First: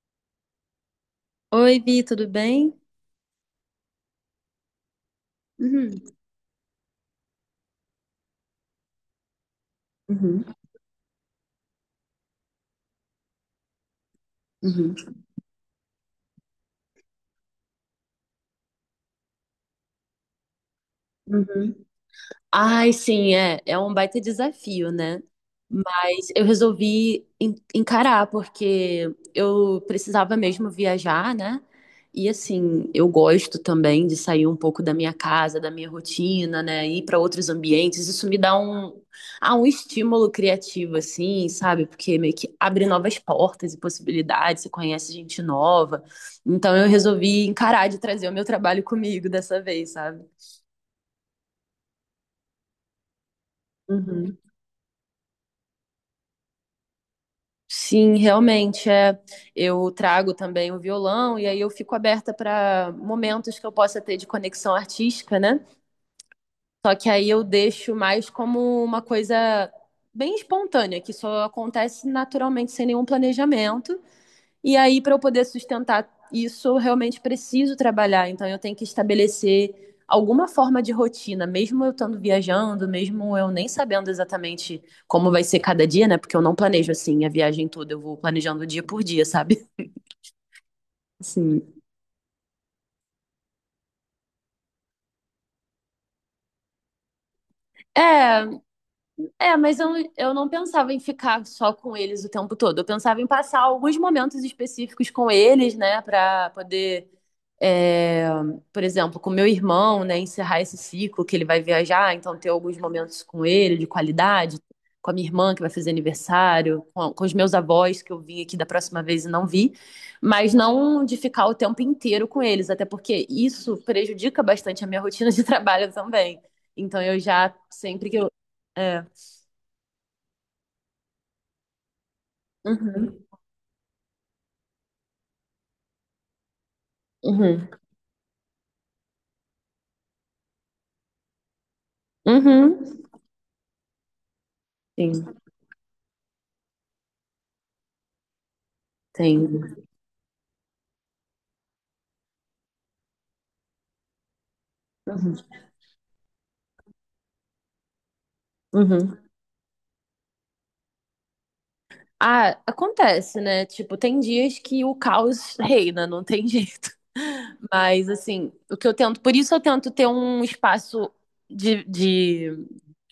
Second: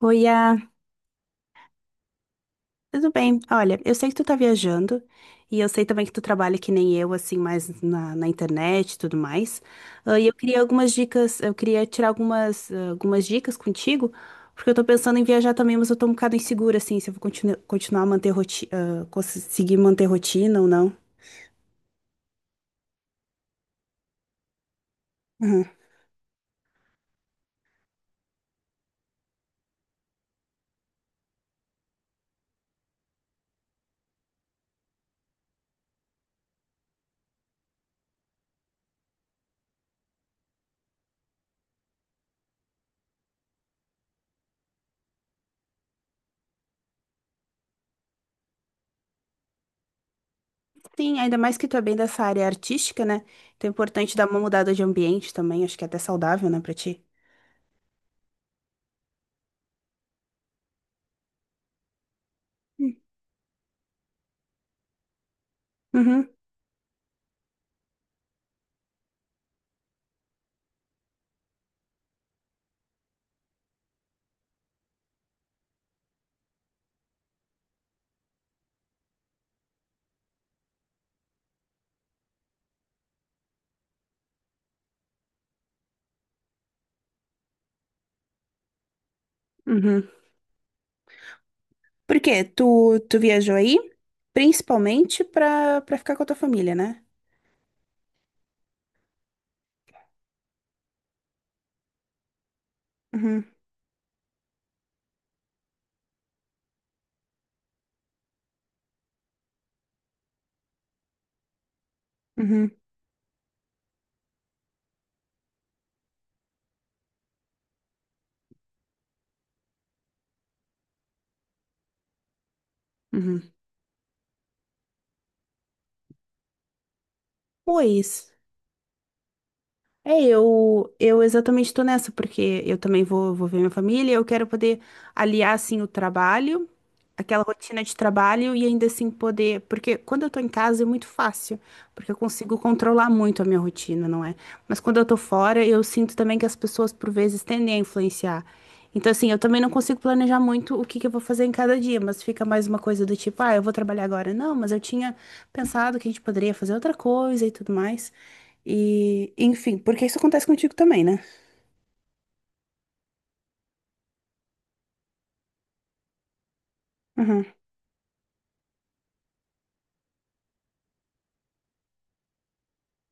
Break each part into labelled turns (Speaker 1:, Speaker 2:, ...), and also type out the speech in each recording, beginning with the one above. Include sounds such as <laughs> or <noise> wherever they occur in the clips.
Speaker 1: Oi,
Speaker 2: Oi, Vi, tudo bem?
Speaker 1: tudo bem? Olha, eu sei que tu tá viajando e eu sei
Speaker 2: Uhum,
Speaker 1: também que tu trabalha que nem eu, assim, mais na internet e tudo mais. E eu
Speaker 2: uhum,
Speaker 1: queria algumas dicas, eu queria tirar algumas dicas contigo, porque eu tô
Speaker 2: uhum,
Speaker 1: pensando em viajar também, mas eu tô um bocado insegura, assim, se eu vou continuar a manter rotina, conseguir manter rotina ou não.
Speaker 2: uhum. Ai, sim, é. É um baita desafio, né?
Speaker 1: Uhum.
Speaker 2: Mas eu resolvi encarar, porque eu precisava mesmo viajar, né? E assim, eu gosto também de sair um pouco da minha casa, da minha rotina, né? Ir para outros ambientes. Isso me dá um, um estímulo criativo, assim, sabe? Porque meio que abre novas portas e possibilidades, você conhece gente nova. Então eu resolvi encarar de trazer o meu trabalho comigo dessa vez, sabe?
Speaker 1: Sim, ainda mais que tu é bem dessa área artística, né? Então é importante dar uma
Speaker 2: Uhum.
Speaker 1: mudada de ambiente também, acho que é até saudável, né, pra ti.
Speaker 2: Sim, realmente é. Eu trago também o violão e aí eu fico aberta para momentos que eu possa ter de conexão artística, né?
Speaker 1: Uhum,
Speaker 2: Só que aí eu deixo mais como uma coisa bem espontânea, que só acontece naturalmente sem nenhum planejamento. E aí, para eu poder sustentar isso, eu realmente preciso trabalhar. Então, eu tenho que estabelecer alguma forma de rotina, mesmo eu estando viajando, mesmo eu nem sabendo exatamente como vai ser cada dia, né? Porque eu não planejo assim a viagem toda, eu vou planejando dia por dia, sabe?
Speaker 1: uhum.
Speaker 2: <laughs> Sim.
Speaker 1: Por quê? Tu viajou aí principalmente pra ficar com a tua família, né?
Speaker 2: É, é, mas eu não pensava em ficar só com eles o tempo todo. Eu pensava em
Speaker 1: Uhum,
Speaker 2: passar alguns momentos específicos com eles, né, pra poder. É, por exemplo, com meu irmão, né, encerrar esse ciclo que ele vai viajar, então ter
Speaker 1: uhum,
Speaker 2: alguns momentos com ele de qualidade, com a minha irmã que vai fazer aniversário, com os meus avós que eu vim aqui da próxima vez e não vi, mas não de ficar o tempo inteiro com eles, até porque
Speaker 1: uhum.
Speaker 2: isso prejudica bastante a minha rotina de <laughs> trabalho também. Então eu já sempre que eu
Speaker 1: Pois.
Speaker 2: é.
Speaker 1: É, eu exatamente estou nessa, porque eu também
Speaker 2: Uhum,
Speaker 1: vou ver minha família, eu quero poder aliar, assim, o trabalho, aquela
Speaker 2: uhum,
Speaker 1: rotina de trabalho e ainda assim poder. Porque quando eu tô em casa é muito fácil, porque eu consigo
Speaker 2: uhum.
Speaker 1: controlar muito a minha rotina, não é? Mas quando eu tô
Speaker 2: Sim,
Speaker 1: fora, eu sinto também que as pessoas, por vezes, tendem a influenciar. Então, assim, eu também não
Speaker 2: entendo.
Speaker 1: consigo planejar muito o que que eu vou fazer em cada dia, mas fica mais uma coisa do tipo, ah, eu vou trabalhar agora. Não, mas eu tinha
Speaker 2: Uhum,
Speaker 1: pensado que a gente poderia fazer outra coisa e tudo mais.
Speaker 2: uhum.
Speaker 1: E, enfim, porque isso acontece contigo também, né?
Speaker 2: Ah, acontece, né? Tipo, tem dias que o caos reina, não tem jeito.
Speaker 1: Uhum,
Speaker 2: <laughs> Mas, assim, o que eu tento. Por isso eu tento ter um espaço de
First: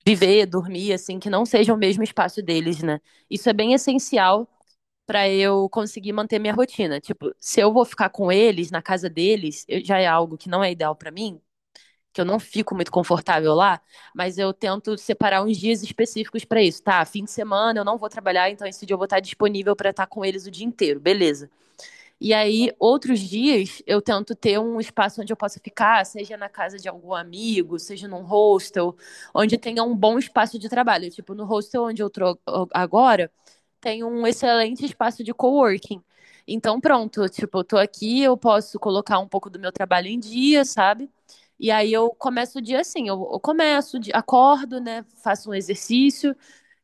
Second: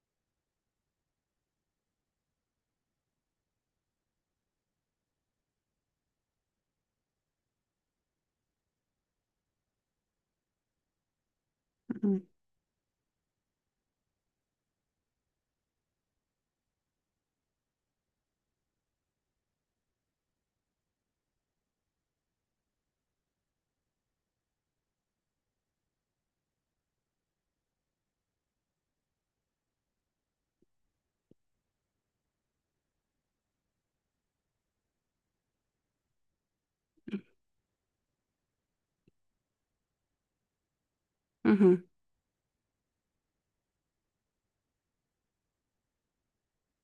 Speaker 2: viver, dormir, assim, que não seja o mesmo espaço deles, né? Isso é bem essencial pra eu conseguir manter minha rotina. Tipo, se eu vou ficar com eles, na casa deles, já é algo que não é ideal pra mim, que
Speaker 1: uhum,
Speaker 2: eu não fico muito confortável lá, mas eu tento separar uns dias específicos para isso, tá? Fim de semana eu não vou trabalhar, então esse dia eu vou estar disponível para estar com eles o dia inteiro, beleza. E aí, outros dias, eu tento ter um espaço onde eu possa ficar, seja na casa de algum amigo, seja num hostel, onde tenha um bom espaço de trabalho. Tipo, no hostel onde eu tô agora, tem um excelente espaço de coworking. Então, pronto, tipo, eu tô aqui, eu posso colocar um pouco do meu trabalho em dia, sabe? E
Speaker 1: uhum,
Speaker 2: aí eu começo o dia assim, eu começo, acordo, né? Faço um exercício,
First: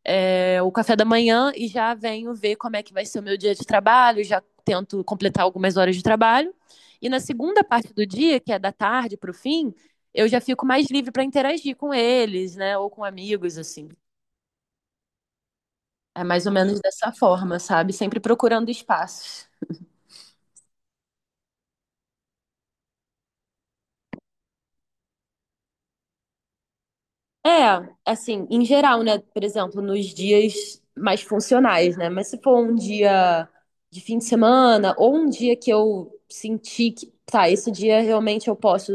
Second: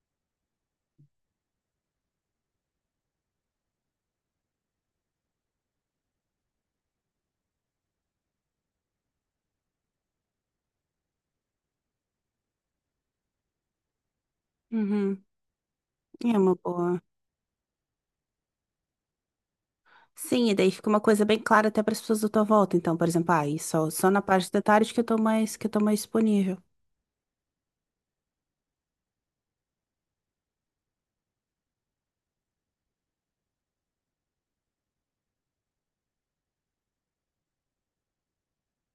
Speaker 2: o café da manhã e já venho ver como é que vai ser o meu dia de trabalho, já tento completar algumas horas de trabalho. E na segunda parte do dia, que é da tarde para o fim, eu já fico mais livre para interagir com eles, né? Ou com amigos, assim.
Speaker 1: uhum.
Speaker 2: É
Speaker 1: É
Speaker 2: mais ou
Speaker 1: uma
Speaker 2: menos
Speaker 1: boa.
Speaker 2: dessa forma, sabe? Sempre procurando espaços.
Speaker 1: Sim, e daí fica uma coisa bem clara até para as pessoas da tua volta. Então, por exemplo, e só na parte da tarde que eu tô mais disponível.
Speaker 2: É, assim, em geral, né? Por exemplo, nos dias mais funcionais, né? Mas se for um dia de fim de semana ou um dia que eu senti que, tá, esse dia realmente eu posso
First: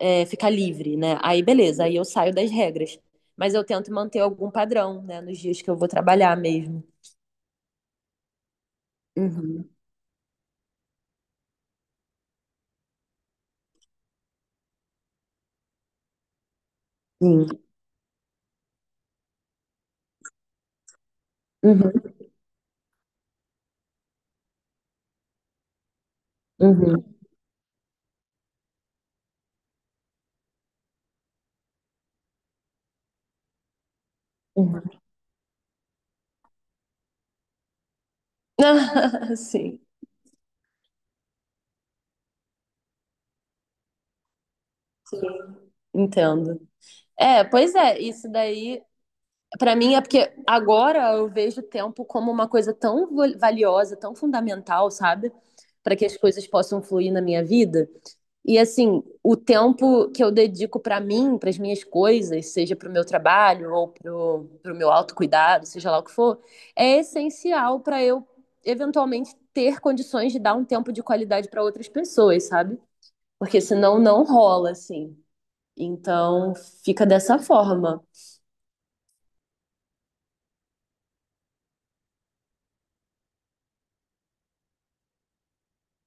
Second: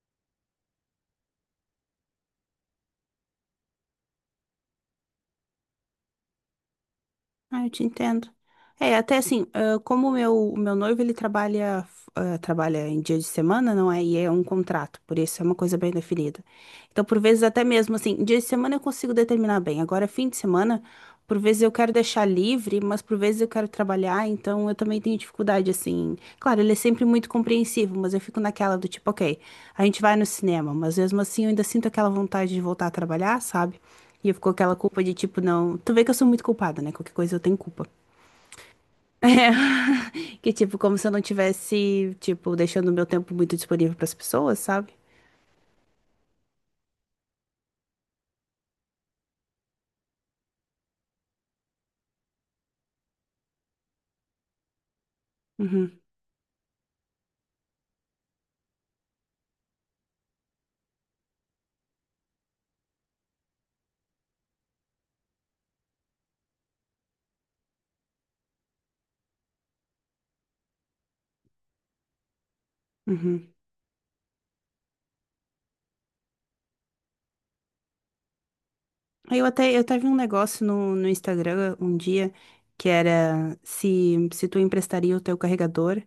Speaker 2: ficar livre, né? Aí beleza, aí eu saio das regras. Mas eu tento manter algum padrão, né? Nos dias que eu vou trabalhar mesmo.
Speaker 1: Ah, eu te entendo. É, até assim,
Speaker 2: Uhum,
Speaker 1: como o meu noivo, ele trabalha em dia de semana, não é? E é um contrato, por isso é uma coisa bem definida. Então, por vezes,
Speaker 2: sim.
Speaker 1: até mesmo assim, dia de semana eu consigo determinar bem. Agora, fim de semana, por vezes eu quero
Speaker 2: Uhum,
Speaker 1: deixar livre, mas por vezes eu quero trabalhar, então eu também tenho dificuldade, assim. Claro, ele é sempre
Speaker 2: uhum,
Speaker 1: muito compreensivo, mas eu fico naquela do tipo, ok, a gente vai no cinema, mas mesmo assim eu ainda sinto aquela vontade de voltar a trabalhar, sabe? E eu fico com aquela
Speaker 2: uhum.
Speaker 1: culpa de tipo, não. Tu vê que eu sou muito culpada, né? Qualquer coisa eu tenho culpa. <laughs>
Speaker 2: <laughs> Sim,
Speaker 1: É. Que tipo, como se eu não tivesse, tipo, deixando o meu tempo muito disponível para as pessoas, sabe?
Speaker 2: sim, entendo. É, pois é, isso daí, pra mim é porque agora eu vejo o tempo como uma coisa tão valiosa, tão fundamental, sabe? Para
Speaker 1: Uhum.
Speaker 2: que as coisas possam fluir na minha vida. E assim, o tempo que eu dedico pra mim, para as minhas coisas, seja pro meu trabalho ou pro meu autocuidado, seja lá o que for, é essencial pra eu eventualmente ter condições de dar um tempo de qualidade pra outras pessoas, sabe?
Speaker 1: Uhum.
Speaker 2: Porque senão não rola assim. Então, fica dessa forma.
Speaker 1: Aí eu até vi um negócio no Instagram um dia que era se tu emprestaria o teu carregador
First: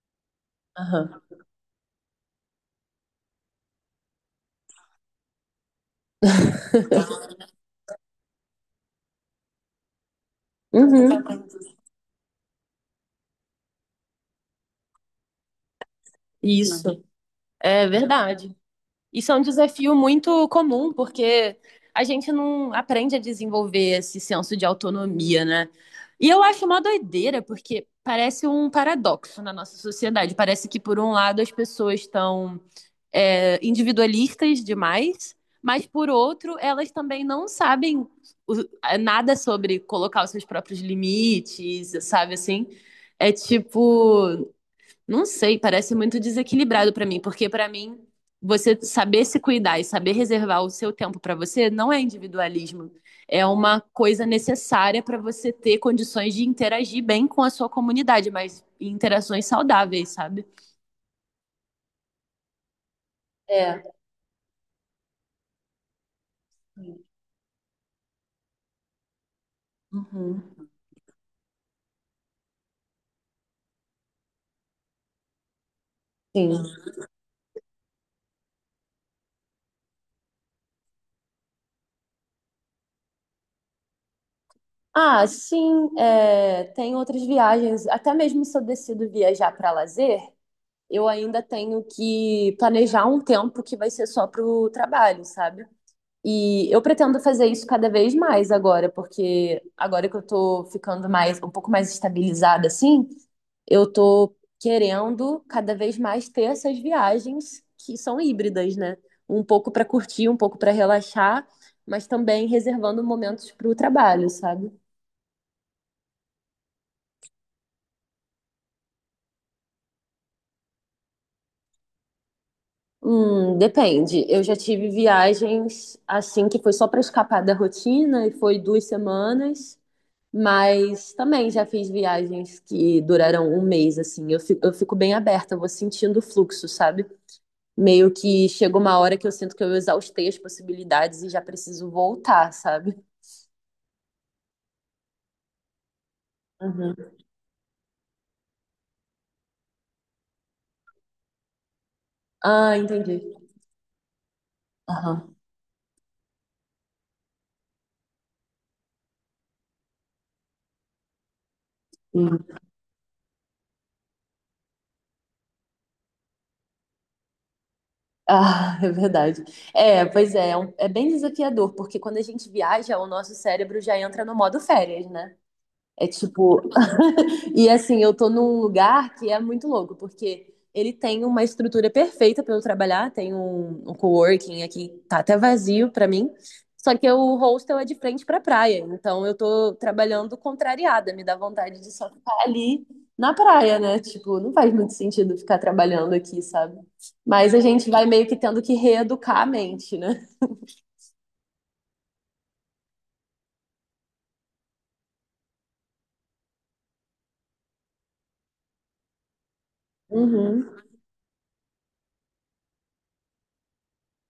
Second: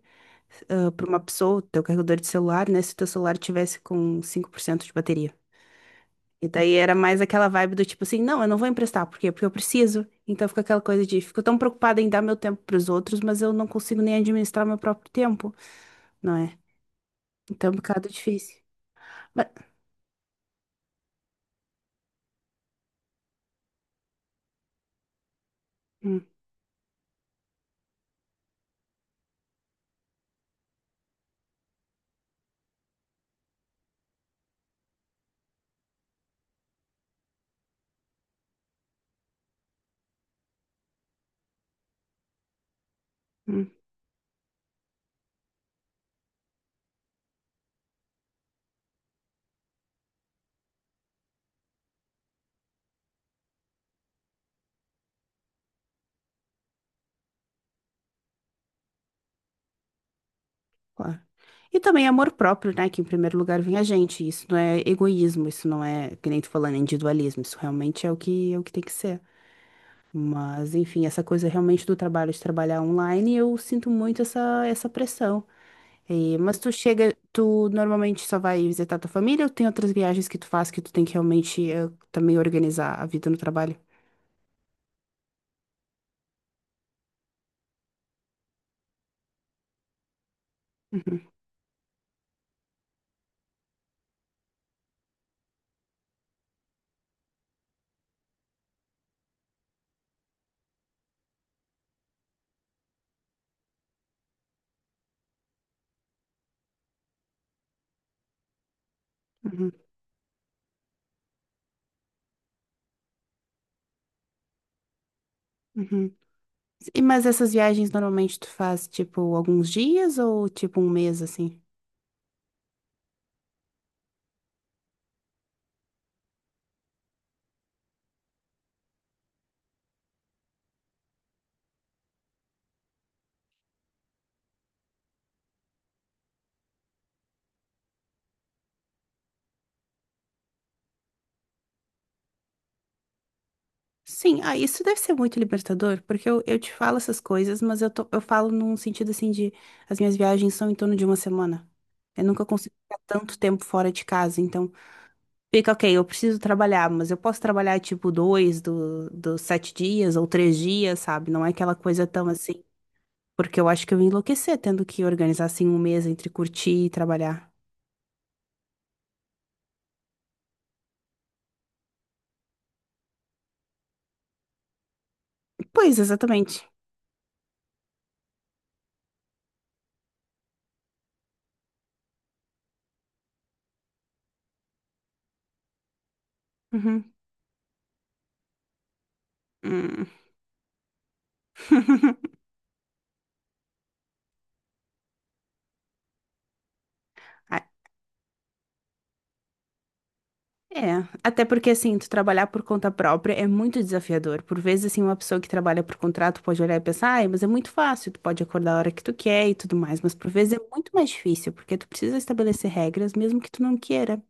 Speaker 1: para
Speaker 2: Aham.
Speaker 1: uma pessoa, o teu carregador de celular, né? Se o teu celular tivesse com 5% de bateria. E daí era mais aquela vibe do tipo assim, não, eu não vou emprestar, por quê? Porque eu preciso. Então fica aquela coisa de,
Speaker 2: Uhum.
Speaker 1: fico tão preocupada em dar meu tempo pros outros, mas eu não consigo nem administrar meu próprio tempo, não é?
Speaker 2: Isso,
Speaker 1: Então é um
Speaker 2: é
Speaker 1: bocado
Speaker 2: verdade.
Speaker 1: difícil.
Speaker 2: Isso é um
Speaker 1: Mas,
Speaker 2: desafio muito comum, porque a gente não aprende a desenvolver esse senso de autonomia, né?
Speaker 1: hum,
Speaker 2: E eu acho uma doideira, porque parece um paradoxo na nossa sociedade. Parece que, por um lado, as pessoas estão, individualistas demais, mas, por outro, elas também não sabem o- nada sobre colocar os seus próprios limites, sabe assim? É
Speaker 1: hum,
Speaker 2: tipo, não sei, parece muito desequilibrado pra mim, porque pra mim você saber se cuidar e saber reservar o seu tempo pra você não é individualismo, é uma coisa necessária pra você ter condições de interagir bem com a sua comunidade, mas em interações saudáveis, sabe?
Speaker 1: claro. E também amor próprio, né? Que em primeiro lugar vem
Speaker 2: É.
Speaker 1: a gente. Isso não é egoísmo, isso não é, que nem tu falando, individualismo. Isso realmente é o que tem que ser.
Speaker 2: Uhum.
Speaker 1: Mas, enfim, essa coisa realmente do trabalho, de trabalhar online, eu sinto muito essa pressão. E-
Speaker 2: Sim.
Speaker 1: mas tu normalmente só vai visitar tua família ou tem outras viagens que tu faz que tu tem que realmente também organizar a vida no trabalho?
Speaker 2: Ah, sim, é, tem outras viagens. Até mesmo se eu decido viajar para lazer, eu
Speaker 1: Uhum,
Speaker 2: ainda tenho que planejar um tempo que vai ser só para o trabalho, sabe? E eu pretendo fazer isso cada vez mais agora, porque agora que eu tô ficando mais, um pouco mais estabilizada assim, eu tô querendo cada vez mais ter essas viagens que são híbridas, né? Um
Speaker 1: uhum,
Speaker 2: pouco para curtir, um pouco para relaxar, mas também reservando momentos para o trabalho, sabe?
Speaker 1: uhum. E, mas essas viagens normalmente tu faz tipo alguns dias ou tipo um mês assim?
Speaker 2: Depende. Eu já tive viagens assim que foi só para escapar da rotina e foi duas semanas. Mas também já fiz viagens que duraram um mês, assim. Eu fico bem aberta, eu vou sentindo o fluxo, sabe? Meio que chega uma hora que eu sinto que eu exaustei as possibilidades e já preciso voltar, sabe?
Speaker 1: Sim, isso deve ser muito libertador, porque eu te falo
Speaker 2: Uhum.
Speaker 1: essas coisas, mas eu falo num sentido assim de as minhas viagens são em torno de uma semana. Eu nunca consigo
Speaker 2: Ah,
Speaker 1: ficar
Speaker 2: entendi.
Speaker 1: tanto tempo fora de casa, então
Speaker 2: Aham.
Speaker 1: fica, ok, eu preciso trabalhar, mas eu posso trabalhar tipo dois dos 7 dias ou 3 dias, sabe? Não é aquela coisa tão
Speaker 2: Hum.
Speaker 1: assim. Porque eu acho que eu ia enlouquecer tendo que organizar assim um mês entre curtir e trabalhar.
Speaker 2: Ah, <laughs> é verdade. É, pois é, é bem desafiador, porque quando a gente viaja, o nosso cérebro já entra no modo férias, né?
Speaker 1: Pois,
Speaker 2: É
Speaker 1: exatamente.
Speaker 2: tipo. <laughs> E assim, eu tô num lugar que é muito louco, porque ele tem uma estrutura perfeita para eu trabalhar, tem um coworking aqui, tá até vazio para mim. Só que
Speaker 1: Uhum.
Speaker 2: o hostel é de frente pra praia, então eu tô
Speaker 1: Hum.
Speaker 2: trabalhando contrariada, me dá vontade de só
Speaker 1: <laughs>
Speaker 2: ficar ali na praia, né? Tipo, não faz muito sentido ficar trabalhando aqui, sabe? Mas a
Speaker 1: Ah,
Speaker 2: gente vai meio que tendo que reeducar a mente, né?
Speaker 1: é, até porque assim, tu trabalhar por conta própria é muito desafiador. Por vezes, assim, uma pessoa que trabalha por contrato pode olhar e pensar, ai, mas é muito fácil, tu pode acordar a hora que tu quer e tudo mais. Mas por vezes é
Speaker 2: Uhum,
Speaker 1: muito mais difícil, porque tu precisa estabelecer regras, mesmo que tu não queira.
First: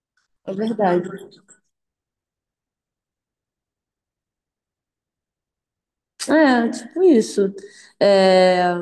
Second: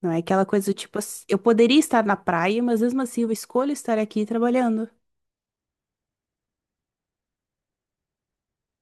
Speaker 1: Não é aquela
Speaker 2: é
Speaker 1: coisa do tipo,
Speaker 2: verdade.
Speaker 1: eu poderia estar na praia, mas mesmo assim eu escolho estar aqui trabalhando.
Speaker 2: É, tipo isso. É,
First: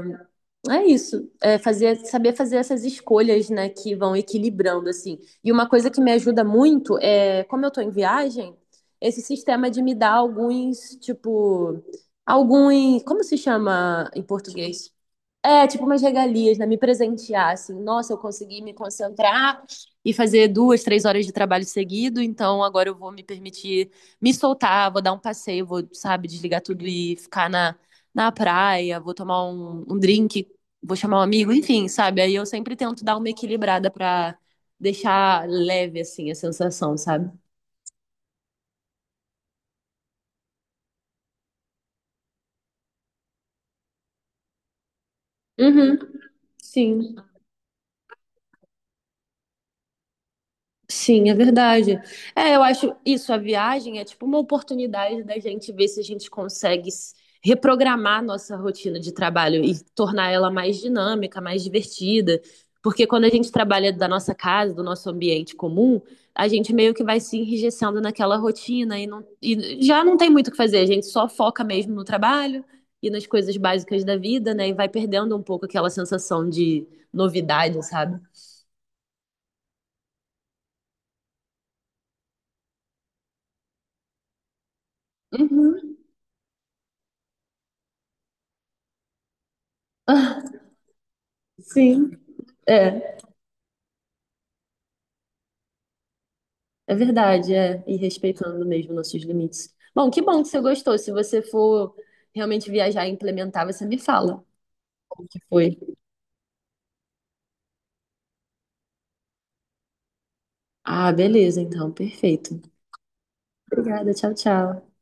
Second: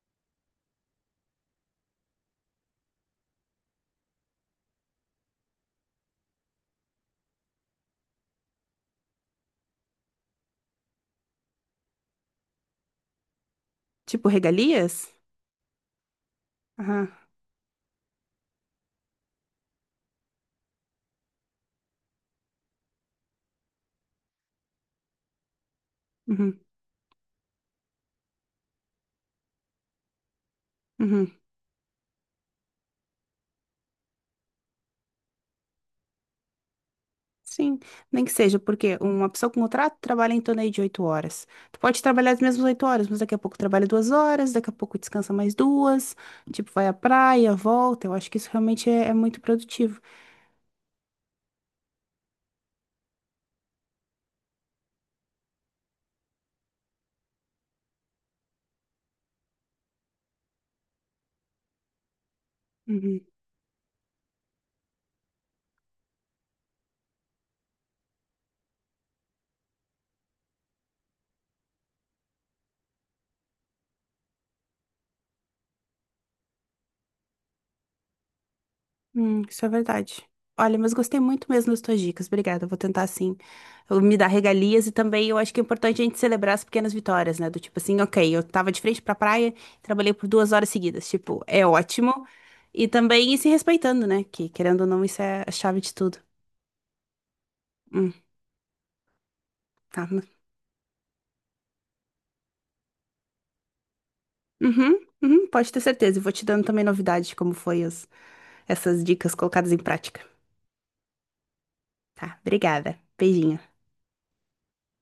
Speaker 2: é isso, saber fazer essas escolhas, né, que vão equilibrando, assim. E uma coisa que me ajuda muito é, como eu tô em viagem, esse sistema de me dar alguns, tipo, alguns, como se chama em
Speaker 1: Tipo,
Speaker 2: português?
Speaker 1: regalias?
Speaker 2: É, tipo umas regalias, né? Me
Speaker 1: Aham.
Speaker 2: presentear, assim. Nossa, eu consegui me concentrar e fazer duas, três horas de trabalho seguido, então agora eu vou me permitir me soltar, vou dar um passeio, vou, sabe,
Speaker 1: Uhum.
Speaker 2: desligar tudo e ficar na, na praia, vou tomar um drink, vou chamar um
Speaker 1: Uhum.
Speaker 2: amigo, enfim, sabe? Aí eu sempre tento dar uma equilibrada pra deixar leve, assim, a sensação, sabe?
Speaker 1: Sim, nem que seja, porque uma pessoa com contrato trabalha em torno aí de 8 horas. Tu pode trabalhar as mesmas 8 horas, mas daqui a pouco trabalha 2 horas, daqui a pouco descansa mais
Speaker 2: Uhum,
Speaker 1: duas, tipo, vai à
Speaker 2: sim.
Speaker 1: praia, volta. Eu acho que isso realmente é muito produtivo.
Speaker 2: Sim, é verdade. É, eu acho isso, a viagem é tipo uma oportunidade da gente ver se a gente consegue reprogramar nossa rotina de trabalho e tornar ela mais dinâmica, mais divertida. Porque
Speaker 1: Uhum.
Speaker 2: quando a gente trabalha da nossa casa, do nosso ambiente comum, a gente meio que vai se enrijecendo naquela rotina e, não, e já não tem muito o que fazer, a gente só foca mesmo no trabalho e nas coisas básicas da vida, né? E vai perdendo um pouco aquela sensação de novidade, sabe?
Speaker 1: Isso é verdade. Olha, mas gostei muito mesmo das tuas dicas. Obrigada. Eu vou tentar assim, eu me dar regalias e também eu acho que é
Speaker 2: Uhum.
Speaker 1: importante a gente celebrar as pequenas vitórias, né? Do tipo assim, ok, eu tava de frente pra praia, trabalhei por duas
Speaker 2: <laughs>
Speaker 1: horas seguidas. Tipo, é
Speaker 2: Sim,
Speaker 1: ótimo. E
Speaker 2: é.
Speaker 1: também ir se respeitando, né? Que querendo ou não, isso é a chave de tudo.
Speaker 2: É verdade, é. E
Speaker 1: Hum,
Speaker 2: respeitando mesmo nossos limites.
Speaker 1: tá.
Speaker 2: Bom que você gostou. Se você for realmente viajar e implementar, você me fala
Speaker 1: Uhum,
Speaker 2: como que
Speaker 1: uhum, pode
Speaker 2: foi.
Speaker 1: ter certeza. Eu vou te dando também novidades de como foi essas dicas colocadas em prática.
Speaker 2: Ah, beleza, então,
Speaker 1: Tá,
Speaker 2: perfeito.
Speaker 1: obrigada. Beijinho.
Speaker 2: Obrigada, tchau, tchau.